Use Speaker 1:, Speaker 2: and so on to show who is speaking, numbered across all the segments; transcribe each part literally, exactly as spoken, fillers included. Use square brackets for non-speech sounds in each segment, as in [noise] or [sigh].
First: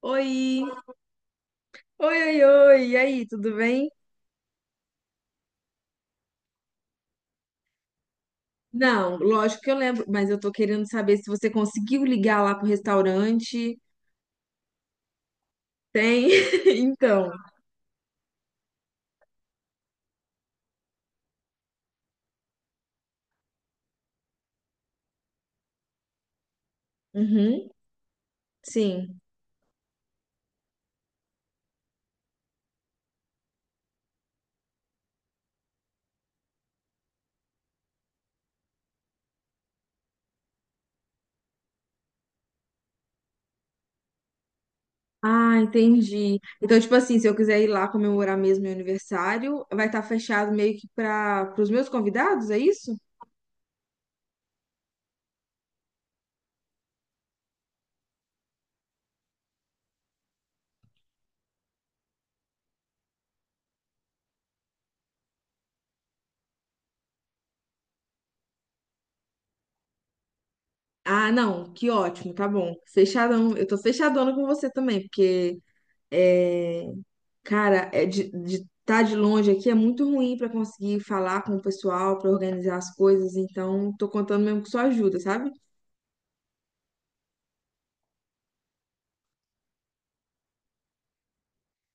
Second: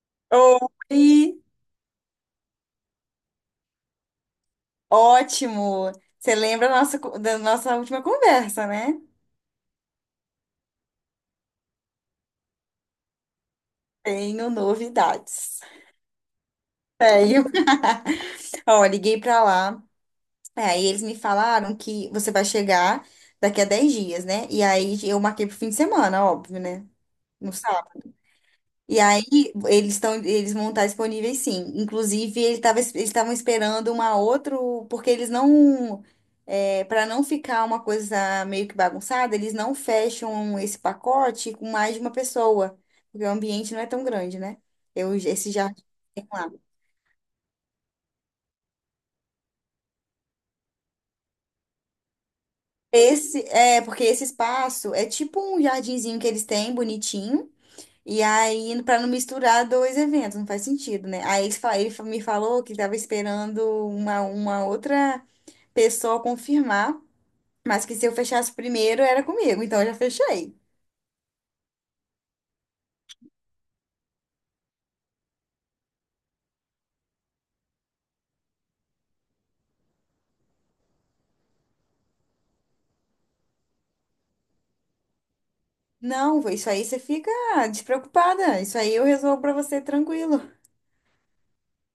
Speaker 1: Oi.
Speaker 2: Oi,
Speaker 1: Oi, oi, oi, e aí, tudo bem?
Speaker 2: ótimo. Você lembra da nossa, co- da nossa última conversa, né?
Speaker 1: Não, lógico que eu lembro, mas eu tô querendo saber se você conseguiu ligar lá pro restaurante.
Speaker 2: Tenho novidades.
Speaker 1: Tem, [laughs] então.
Speaker 2: Tenho. [laughs] Ó, liguei pra lá. É, aí eles me falaram que você vai chegar daqui a dez dias, né? E aí eu marquei pro fim de semana, óbvio, né? No
Speaker 1: Uhum,
Speaker 2: sábado. E
Speaker 1: sim.
Speaker 2: aí, eles estão, eles vão estar disponíveis, sim. Inclusive, ele tava, eles estavam esperando uma outro, porque eles não, para não ficar uma coisa meio que bagunçada, eles não fecham esse pacote com mais de uma pessoa, porque o ambiente não é tão grande, né? Eu, esse
Speaker 1: Ah,
Speaker 2: jardim que tem
Speaker 1: entendi.
Speaker 2: lá.
Speaker 1: Então, tipo assim, se eu quiser ir lá comemorar mesmo meu aniversário, vai estar fechado meio que para os meus convidados, é isso?
Speaker 2: Esse, é, porque esse espaço é tipo um jardinzinho que eles têm, bonitinho. E aí, para não misturar dois eventos, não faz sentido, né? Aí ele, fa- ele fa- me falou que estava esperando uma, uma outra pessoa confirmar, mas que se eu fechasse primeiro era comigo, então eu já fechei.
Speaker 1: Ah, não, que ótimo, tá bom. Fechadão, eu tô fechadona com você também, porque cara, é de estar de longe aqui é muito ruim pra conseguir falar com o pessoal, pra organizar as coisas, então tô contando mesmo com sua ajuda, sabe?
Speaker 2: Não, vô, isso aí você fica despreocupada. Isso aí eu resolvo pra você tranquilo.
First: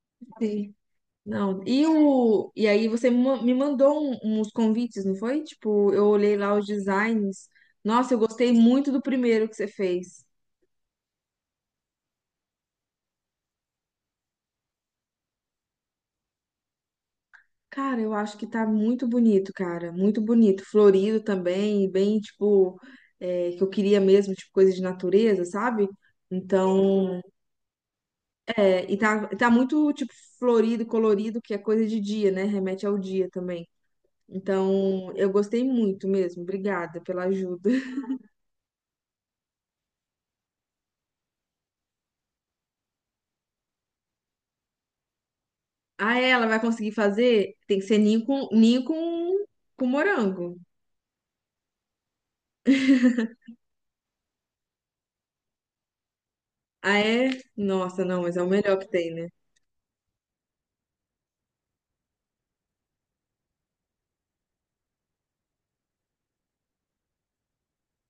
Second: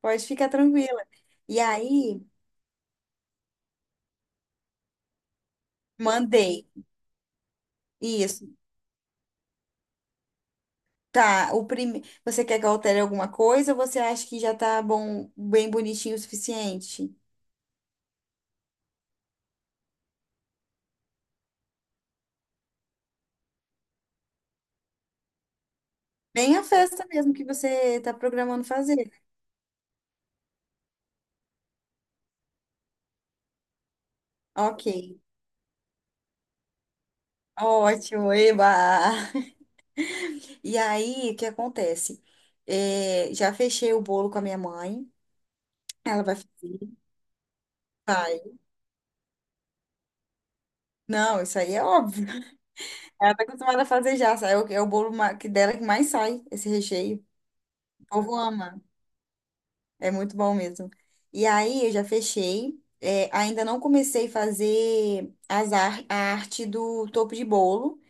Speaker 2: Pode ficar
Speaker 1: Sei.
Speaker 2: tranquila. E
Speaker 1: Não, e
Speaker 2: aí,
Speaker 1: o e aí você me ma- me mandou um- uns convites, não foi? Tipo, eu olhei lá os
Speaker 2: mandei.
Speaker 1: designs. Nossa, eu
Speaker 2: Isso.
Speaker 1: gostei muito do primeiro que você fez.
Speaker 2: Tá, o prime... você quer que eu altere alguma coisa ou você acha que já tá bom, bem bonitinho o suficiente?
Speaker 1: Cara, eu acho que tá muito bonito, cara, muito bonito, florido também, bem tipo é, que eu queria mesmo, tipo coisa de natureza, sabe?
Speaker 2: Bem a festa
Speaker 1: Então,
Speaker 2: mesmo que você tá programando
Speaker 1: é, e
Speaker 2: fazer.
Speaker 1: tá, tá muito, tipo, florido, colorido, que é coisa de dia, né? Remete ao dia também.
Speaker 2: Ok.
Speaker 1: Então, eu gostei muito mesmo. Obrigada pela ajuda. [laughs]
Speaker 2: Ótimo, eba! E aí, o que acontece? É, já fechei o bolo com a minha mãe.
Speaker 1: Ah,
Speaker 2: Ela
Speaker 1: é,
Speaker 2: vai
Speaker 1: ela vai conseguir
Speaker 2: fazer.
Speaker 1: fazer? Tem que ser ninho
Speaker 2: Vai.
Speaker 1: com, ninho com, com morango.
Speaker 2: Não, isso aí é óbvio. [laughs] Ela tá acostumada a fazer já, sabe? É o, é o bolo ma- que dela que mais sai, esse
Speaker 1: Ah,
Speaker 2: recheio.
Speaker 1: é? Nossa,
Speaker 2: O
Speaker 1: não,
Speaker 2: povo
Speaker 1: mas é o melhor
Speaker 2: ama.
Speaker 1: que tem, né?
Speaker 2: É muito bom mesmo. E aí eu já fechei. É, ainda não comecei a fazer as ar- a arte do topo de bolo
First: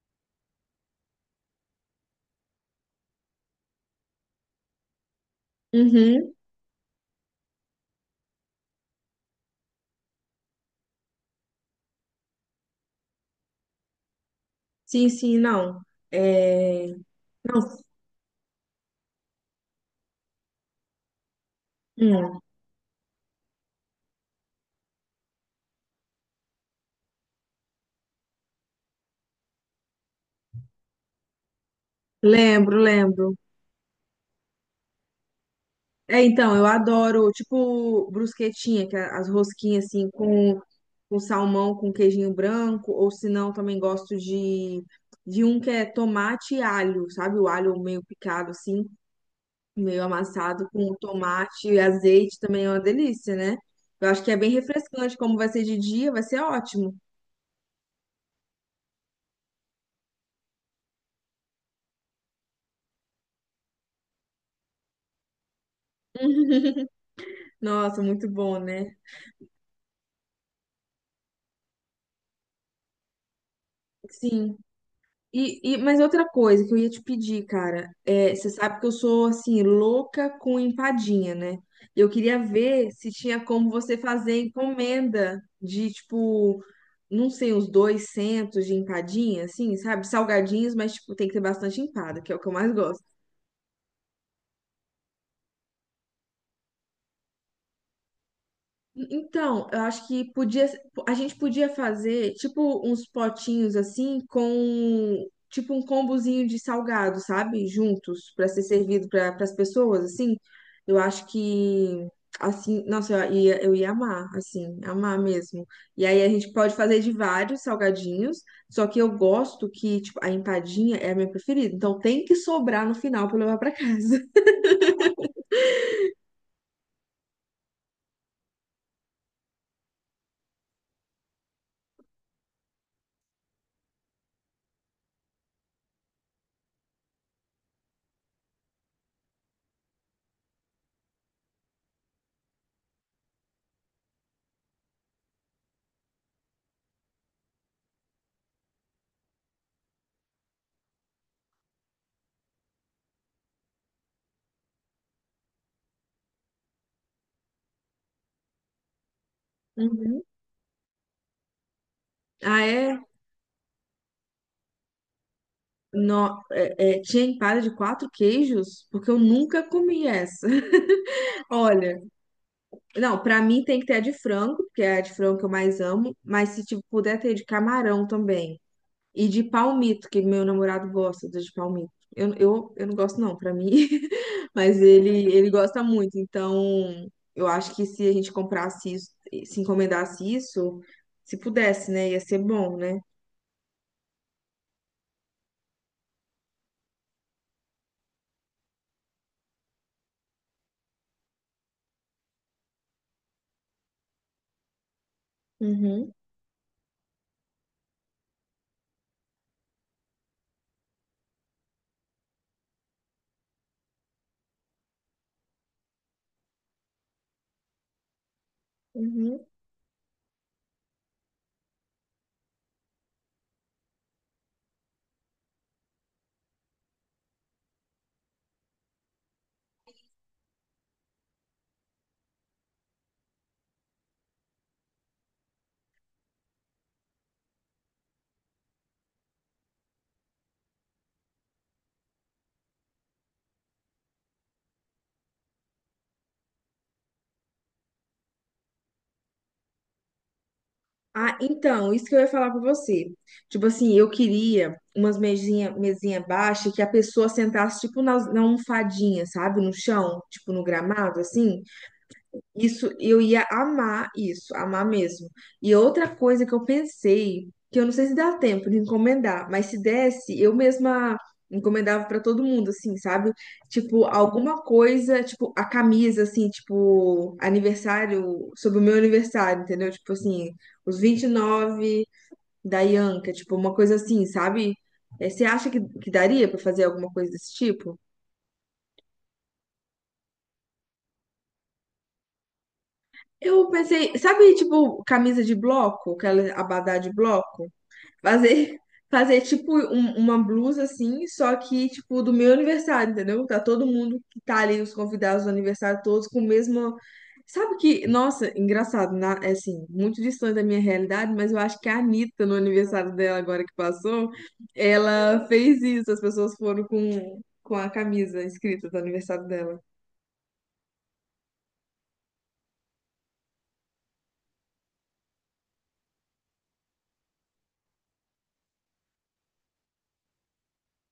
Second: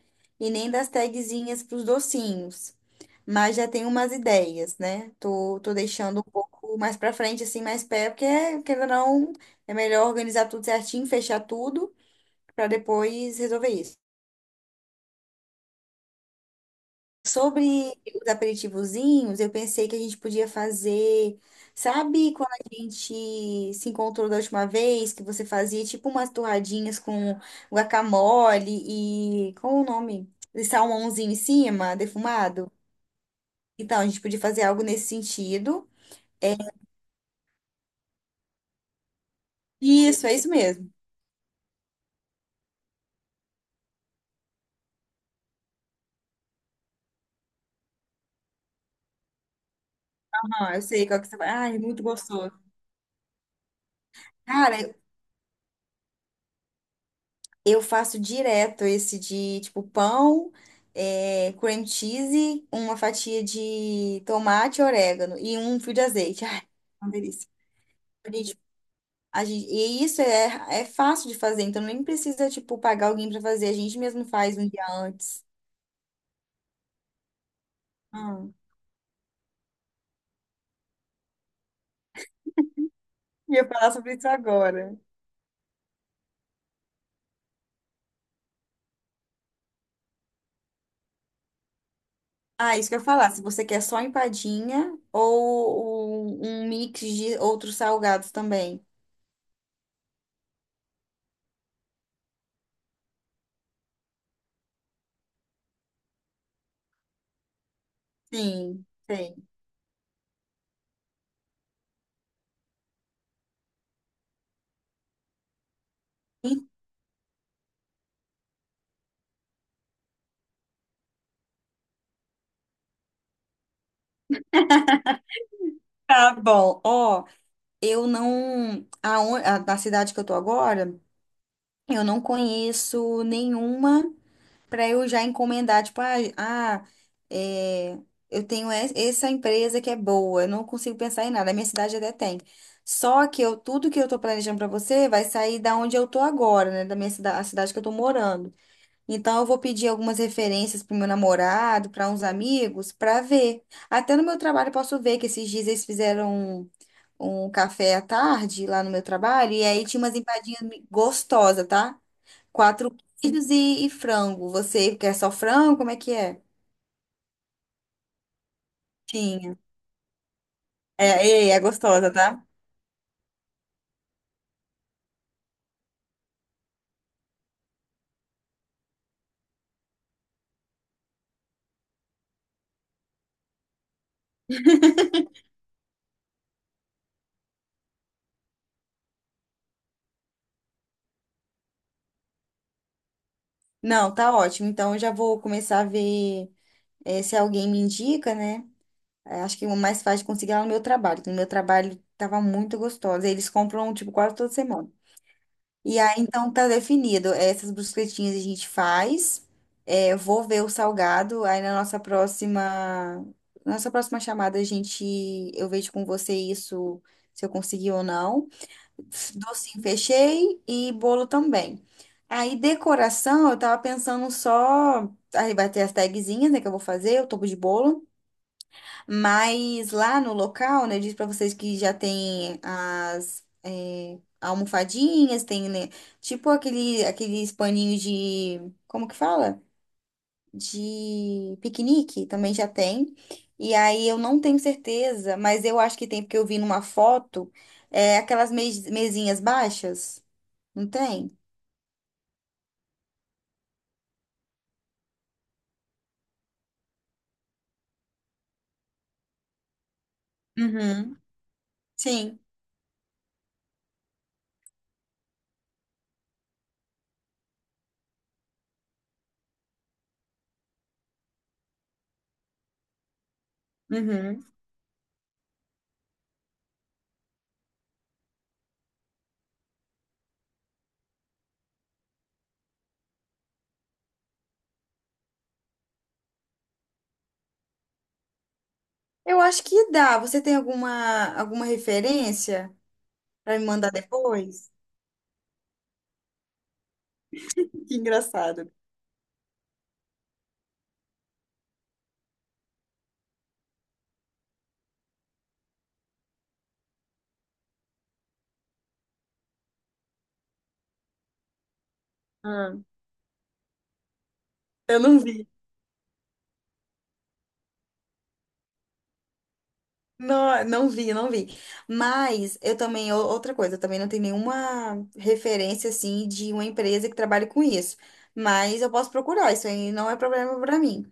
Speaker 2: e nem das tagzinhas para os docinhos. Mas já tenho umas ideias, né? Tô, tô deixando um
Speaker 1: Uhum.
Speaker 2: pouco mais para frente, assim, mais perto, porque, querendo ou não, é melhor organizar tudo certinho, fechar tudo, para depois resolver isso.
Speaker 1: Sim, sim, não. É... Não,
Speaker 2: Sobre os aperitivozinhos, eu pensei que a gente podia fazer. Sabe
Speaker 1: hum,
Speaker 2: quando a gente se encontrou da última vez, que você fazia tipo umas torradinhas com guacamole e, qual o nome? E salmãozinho em cima, defumado?
Speaker 1: lembro, lembro.
Speaker 2: Então, a gente podia fazer algo nesse sentido.
Speaker 1: É, então, eu adoro, tipo, brusquetinha, que é as rosquinhas, assim,
Speaker 2: Isso, é isso
Speaker 1: com
Speaker 2: mesmo.
Speaker 1: com salmão, com queijinho branco, ou se não, também gosto de, de um que é tomate e alho, sabe? O alho meio picado assim, meio amassado
Speaker 2: Ah, eu
Speaker 1: com
Speaker 2: sei qual que você vai.
Speaker 1: tomate
Speaker 2: Ai,
Speaker 1: e
Speaker 2: muito
Speaker 1: azeite
Speaker 2: gostoso.
Speaker 1: também é uma delícia, né? Eu acho que é bem
Speaker 2: Cara,
Speaker 1: refrescante, como vai ser de dia, vai ser ótimo.
Speaker 2: eu faço direto esse de tipo pão, é, cream cheese, uma fatia de tomate, orégano e um fio de azeite. Ai, uma delícia.
Speaker 1: Nossa, muito
Speaker 2: A
Speaker 1: bom,
Speaker 2: gente-
Speaker 1: né?
Speaker 2: a gente- e isso é, é fácil de fazer, então nem precisa tipo pagar alguém para fazer, a gente mesmo
Speaker 1: Sim.
Speaker 2: faz um dia antes.
Speaker 1: E, e, mas outra coisa que eu ia te pedir, cara, é, você
Speaker 2: Hum.
Speaker 1: sabe que eu sou assim louca com empadinha, né? Eu queria ver se tinha
Speaker 2: E eu
Speaker 1: como
Speaker 2: ia falar
Speaker 1: você
Speaker 2: sobre isso
Speaker 1: fazer
Speaker 2: agora.
Speaker 1: encomenda de tipo, não sei, uns duzentas de empadinha, assim, sabe? Salgadinhos, mas tipo tem que ter bastante empada, que é o que eu mais
Speaker 2: Ah, isso que eu
Speaker 1: gosto.
Speaker 2: ia falar, se você quer só empadinha ou um um mix de outros salgados também.
Speaker 1: Então, eu acho que podia, a gente podia fazer tipo uns potinhos assim com tipo um combozinho de salgado, sabe? Juntos para ser
Speaker 2: Sim,
Speaker 1: servido para
Speaker 2: tem.
Speaker 1: as pessoas assim. Eu acho que assim, nossa, eu ia, eu ia amar, assim, amar mesmo. E aí a gente pode fazer de vários salgadinhos, só que eu gosto que tipo a empadinha é a minha preferida. Então tem que sobrar no final para levar para casa.
Speaker 2: Tá bom, ó. Eu não. Aon- a, na cidade que eu tô agora, eu não conheço nenhuma para eu já encomendar, tipo, ah, ah, é, eu tenho es- essa empresa que é boa, eu não consigo pensar em nada, a minha cidade até tem. Só que eu, tudo que eu tô planejando para você vai sair da onde eu tô agora, né, da minha cidade, a cidade que eu tô morando. Então eu vou pedir algumas referências pro meu namorado, para uns amigos, para ver. Até no meu trabalho eu posso ver que esses dias eles fizeram um café à tarde lá no meu trabalho e aí tinha umas
Speaker 1: Uhum.
Speaker 2: empadinhas mi- gostosas, tá?
Speaker 1: Ah,
Speaker 2: Quatro
Speaker 1: é?
Speaker 2: queijos e, e frango. Você quer só frango? Como é que
Speaker 1: No,
Speaker 2: é?
Speaker 1: é, é, tinha empada de quatro queijos, porque eu
Speaker 2: Tinha.
Speaker 1: nunca comi essa.
Speaker 2: É,
Speaker 1: [laughs]
Speaker 2: é, é
Speaker 1: Olha,
Speaker 2: gostosa, tá?
Speaker 1: não, pra mim tem que ter a de frango, porque é a de frango que eu mais amo, mas se tipo, puder ter de camarão também. E de palmito, que meu namorado gosta do de palmito. Eu, eu, eu não gosto não, pra mim, [laughs] mas ele, ele gosta muito. Então, eu acho que se a gente comprasse isso, se encomendasse isso, se pudesse, né, ia ser bom, né?
Speaker 2: Não, tá ótimo. Então eu já vou começar a ver, é, se alguém me indica, né? É, acho que o mais fácil de conseguir é lá no meu trabalho. Que No meu trabalho tava muito gostosa. Eles compram, tipo, quase toda semana. E
Speaker 1: Uhum,
Speaker 2: aí, então, tá definido. Essas brusquetinhas a gente faz. É, eu vou ver o salgado. Aí, na nossa próxima, nossa próxima chamada, a gente, eu vejo com você isso, se eu consegui ou não.
Speaker 1: uhum.
Speaker 2: Docinho fechei e bolo também. Aí, decoração, eu tava pensando só. Aí vai ter as tagzinhas, né, que eu vou fazer, o topo de bolo. Mas lá no local, né, eu disse pra vocês que já tem as é, almofadinhas, tem, né, tipo aquele, aqueles paninhos de, como que fala? De piquenique, também já tem. E aí eu não tenho certeza, mas eu acho que tem, porque eu vi numa foto, é, aquelas mes- mesinhas baixas, não
Speaker 1: Ah,
Speaker 2: tem?
Speaker 1: então, isso que eu ia falar pra você. Tipo assim, eu queria umas mesinha, mesinha baixa que a pessoa sentasse tipo na, na almofadinha, sabe? No chão, tipo no gramado,
Speaker 2: Uhum.
Speaker 1: assim.
Speaker 2: Sim.
Speaker 1: Isso, eu ia amar isso, amar mesmo. E outra coisa que eu pensei, que eu não sei se dá tempo de encomendar, mas se desse, eu mesma encomendava pra todo mundo, assim, sabe? Tipo,
Speaker 2: Uhum.
Speaker 1: alguma coisa, tipo, a camisa, assim, tipo, aniversário, sobre o meu aniversário, entendeu? Tipo assim, os vinte e nove da Ianca, tipo, uma coisa assim, sabe? Eh, Você acha que, que daria pra fazer alguma coisa desse tipo?
Speaker 2: Eu acho que dá. Você tem alguma, alguma referência pra me
Speaker 1: Eu
Speaker 2: mandar
Speaker 1: pensei, sabe,
Speaker 2: depois?
Speaker 1: tipo, camisa de bloco, aquela abadá de bloco?
Speaker 2: [laughs] Que engraçado.
Speaker 1: Fazer, fazer tipo um- uma blusa assim, só que tipo do meu aniversário, entendeu? Tá todo mundo que tá ali, os convidados do aniversário, todos com o mesmo. Sabe que, nossa, engraçado, na, é assim, muito distante da minha realidade, mas eu acho que a Anitta, no
Speaker 2: Ah,
Speaker 1: aniversário dela agora que passou,
Speaker 2: eu não
Speaker 1: ela
Speaker 2: vi.
Speaker 1: fez isso, as pessoas foram com, com a camisa escrita do aniversário dela.
Speaker 2: Não, não vi, não vi. Mas eu também, ou- outra coisa, eu também não tenho nenhuma referência assim de uma empresa que trabalhe com isso. Mas eu posso procurar, isso aí não é problema para mim.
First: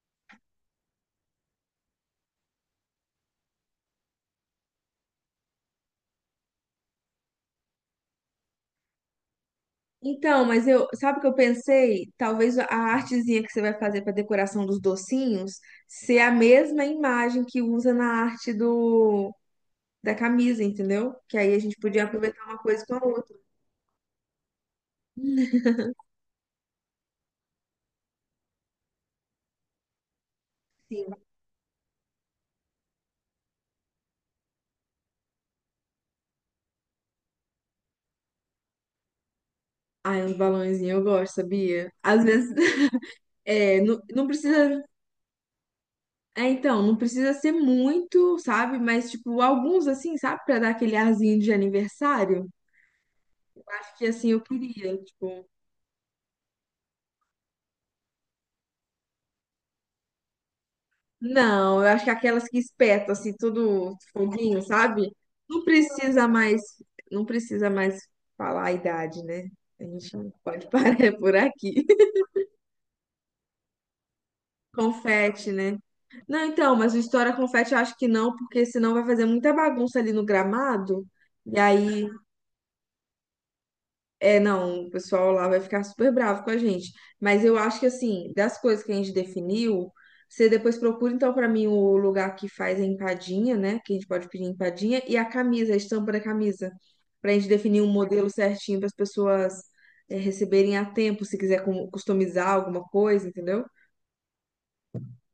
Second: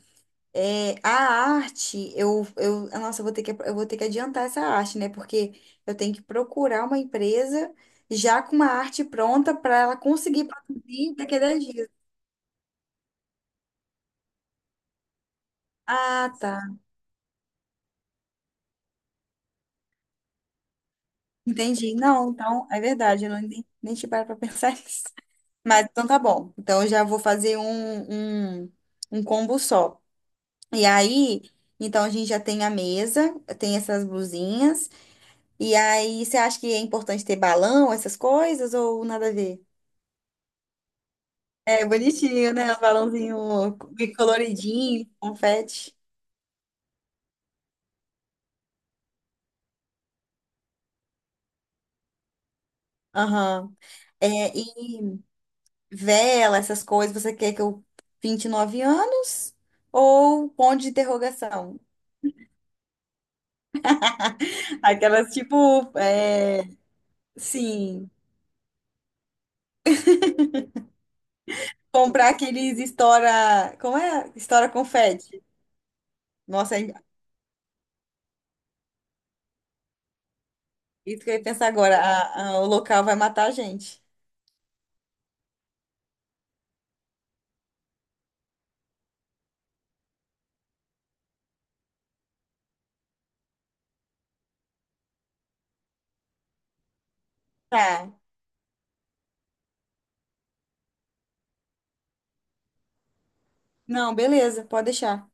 Speaker 2: É, a arte, eu, eu, ah, nossa, eu vou ter que, eu vou ter que adiantar essa arte, né? Porque eu tenho que procurar uma empresa já com uma arte pronta para ela
Speaker 1: Então,
Speaker 2: conseguir
Speaker 1: mas eu,
Speaker 2: produzir
Speaker 1: sabe o que eu
Speaker 2: daqui a dez dias.
Speaker 1: pensei? Talvez a artezinha que você vai fazer para decoração dos docinhos ser a
Speaker 2: Ah, tá.
Speaker 1: mesma imagem que usa na arte do da camisa, entendeu? Que aí a gente
Speaker 2: Entendi.
Speaker 1: podia
Speaker 2: Não,
Speaker 1: aproveitar uma
Speaker 2: então, é
Speaker 1: coisa com a
Speaker 2: verdade, eu
Speaker 1: outra.
Speaker 2: não, nem, nem te paro para pensar [laughs] nisso. Mas então tá bom. Então eu já vou fazer um, um, um combo só. E
Speaker 1: Sim.
Speaker 2: aí, então a gente já tem a mesa, tem essas blusinhas. E aí, você acha que é importante ter balão, essas coisas, ou nada a ver?
Speaker 1: Ai, uns balãozinhos, eu gosto,
Speaker 2: É
Speaker 1: sabia? Às
Speaker 2: bonitinho,
Speaker 1: vezes,
Speaker 2: né? O
Speaker 1: [laughs]
Speaker 2: balãozinho
Speaker 1: é, não,
Speaker 2: meio
Speaker 1: não precisa.
Speaker 2: coloridinho, confete.
Speaker 1: É, então, não precisa ser muito, sabe? Mas, tipo, alguns assim, sabe? Pra dar aquele arzinho de aniversário. Eu
Speaker 2: Aham.
Speaker 1: acho que assim eu
Speaker 2: É,
Speaker 1: queria.
Speaker 2: e
Speaker 1: Tipo,
Speaker 2: vela, essas coisas, você quer que eu pinte nove anos? Ou ponto de interrogação?
Speaker 1: não, eu acho que aquelas que espetam assim tudo foguinho,
Speaker 2: [laughs]
Speaker 1: sabe?
Speaker 2: Aquelas
Speaker 1: Não
Speaker 2: tipo,
Speaker 1: precisa mais,
Speaker 2: é,
Speaker 1: não precisa mais
Speaker 2: sim.
Speaker 1: falar a idade, né? A gente não pode [laughs] parar por aqui.
Speaker 2: Comprar aqueles estoura. Como é? Estoura confete.
Speaker 1: Confete, né? Não, então,
Speaker 2: Nossa, é
Speaker 1: mas o História Confete eu acho que não, porque senão vai fazer muita bagunça ali no gramado.
Speaker 2: isso que eu ia
Speaker 1: E
Speaker 2: pensar agora.
Speaker 1: aí
Speaker 2: A- a- o local vai matar a gente.
Speaker 1: é, não, o pessoal lá vai ficar super bravo com a gente. Mas eu acho que, assim, das coisas que a gente definiu, você depois procura, então, pra mim, o lugar que faz a empadinha, né? Que a gente pode pedir empadinha, e a camisa, a estampa da camisa. Pra gente definir um
Speaker 2: Tá.
Speaker 1: modelo certinho para as pessoas, é, receberem a tempo, se quiser cu- customizar alguma coisa, entendeu?
Speaker 2: Não, beleza, pode deixar.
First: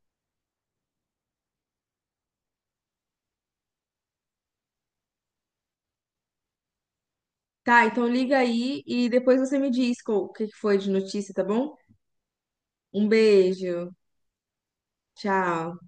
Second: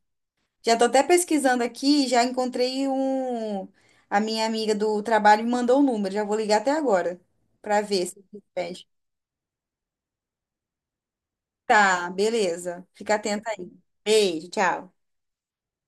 Speaker 2: Já tô até pesquisando aqui, já encontrei um. A minha amiga do trabalho me mandou o número. Já vou ligar até agora pra
Speaker 1: Tá,
Speaker 2: ver
Speaker 1: então
Speaker 2: se
Speaker 1: liga aí
Speaker 2: pede.
Speaker 1: e depois você me diz co- o que que foi de notícia, tá bom?
Speaker 2: Tá, beleza.
Speaker 1: Um
Speaker 2: Fica atenta aí.
Speaker 1: beijo,
Speaker 2: Beijo, tchau.
Speaker 1: tchau.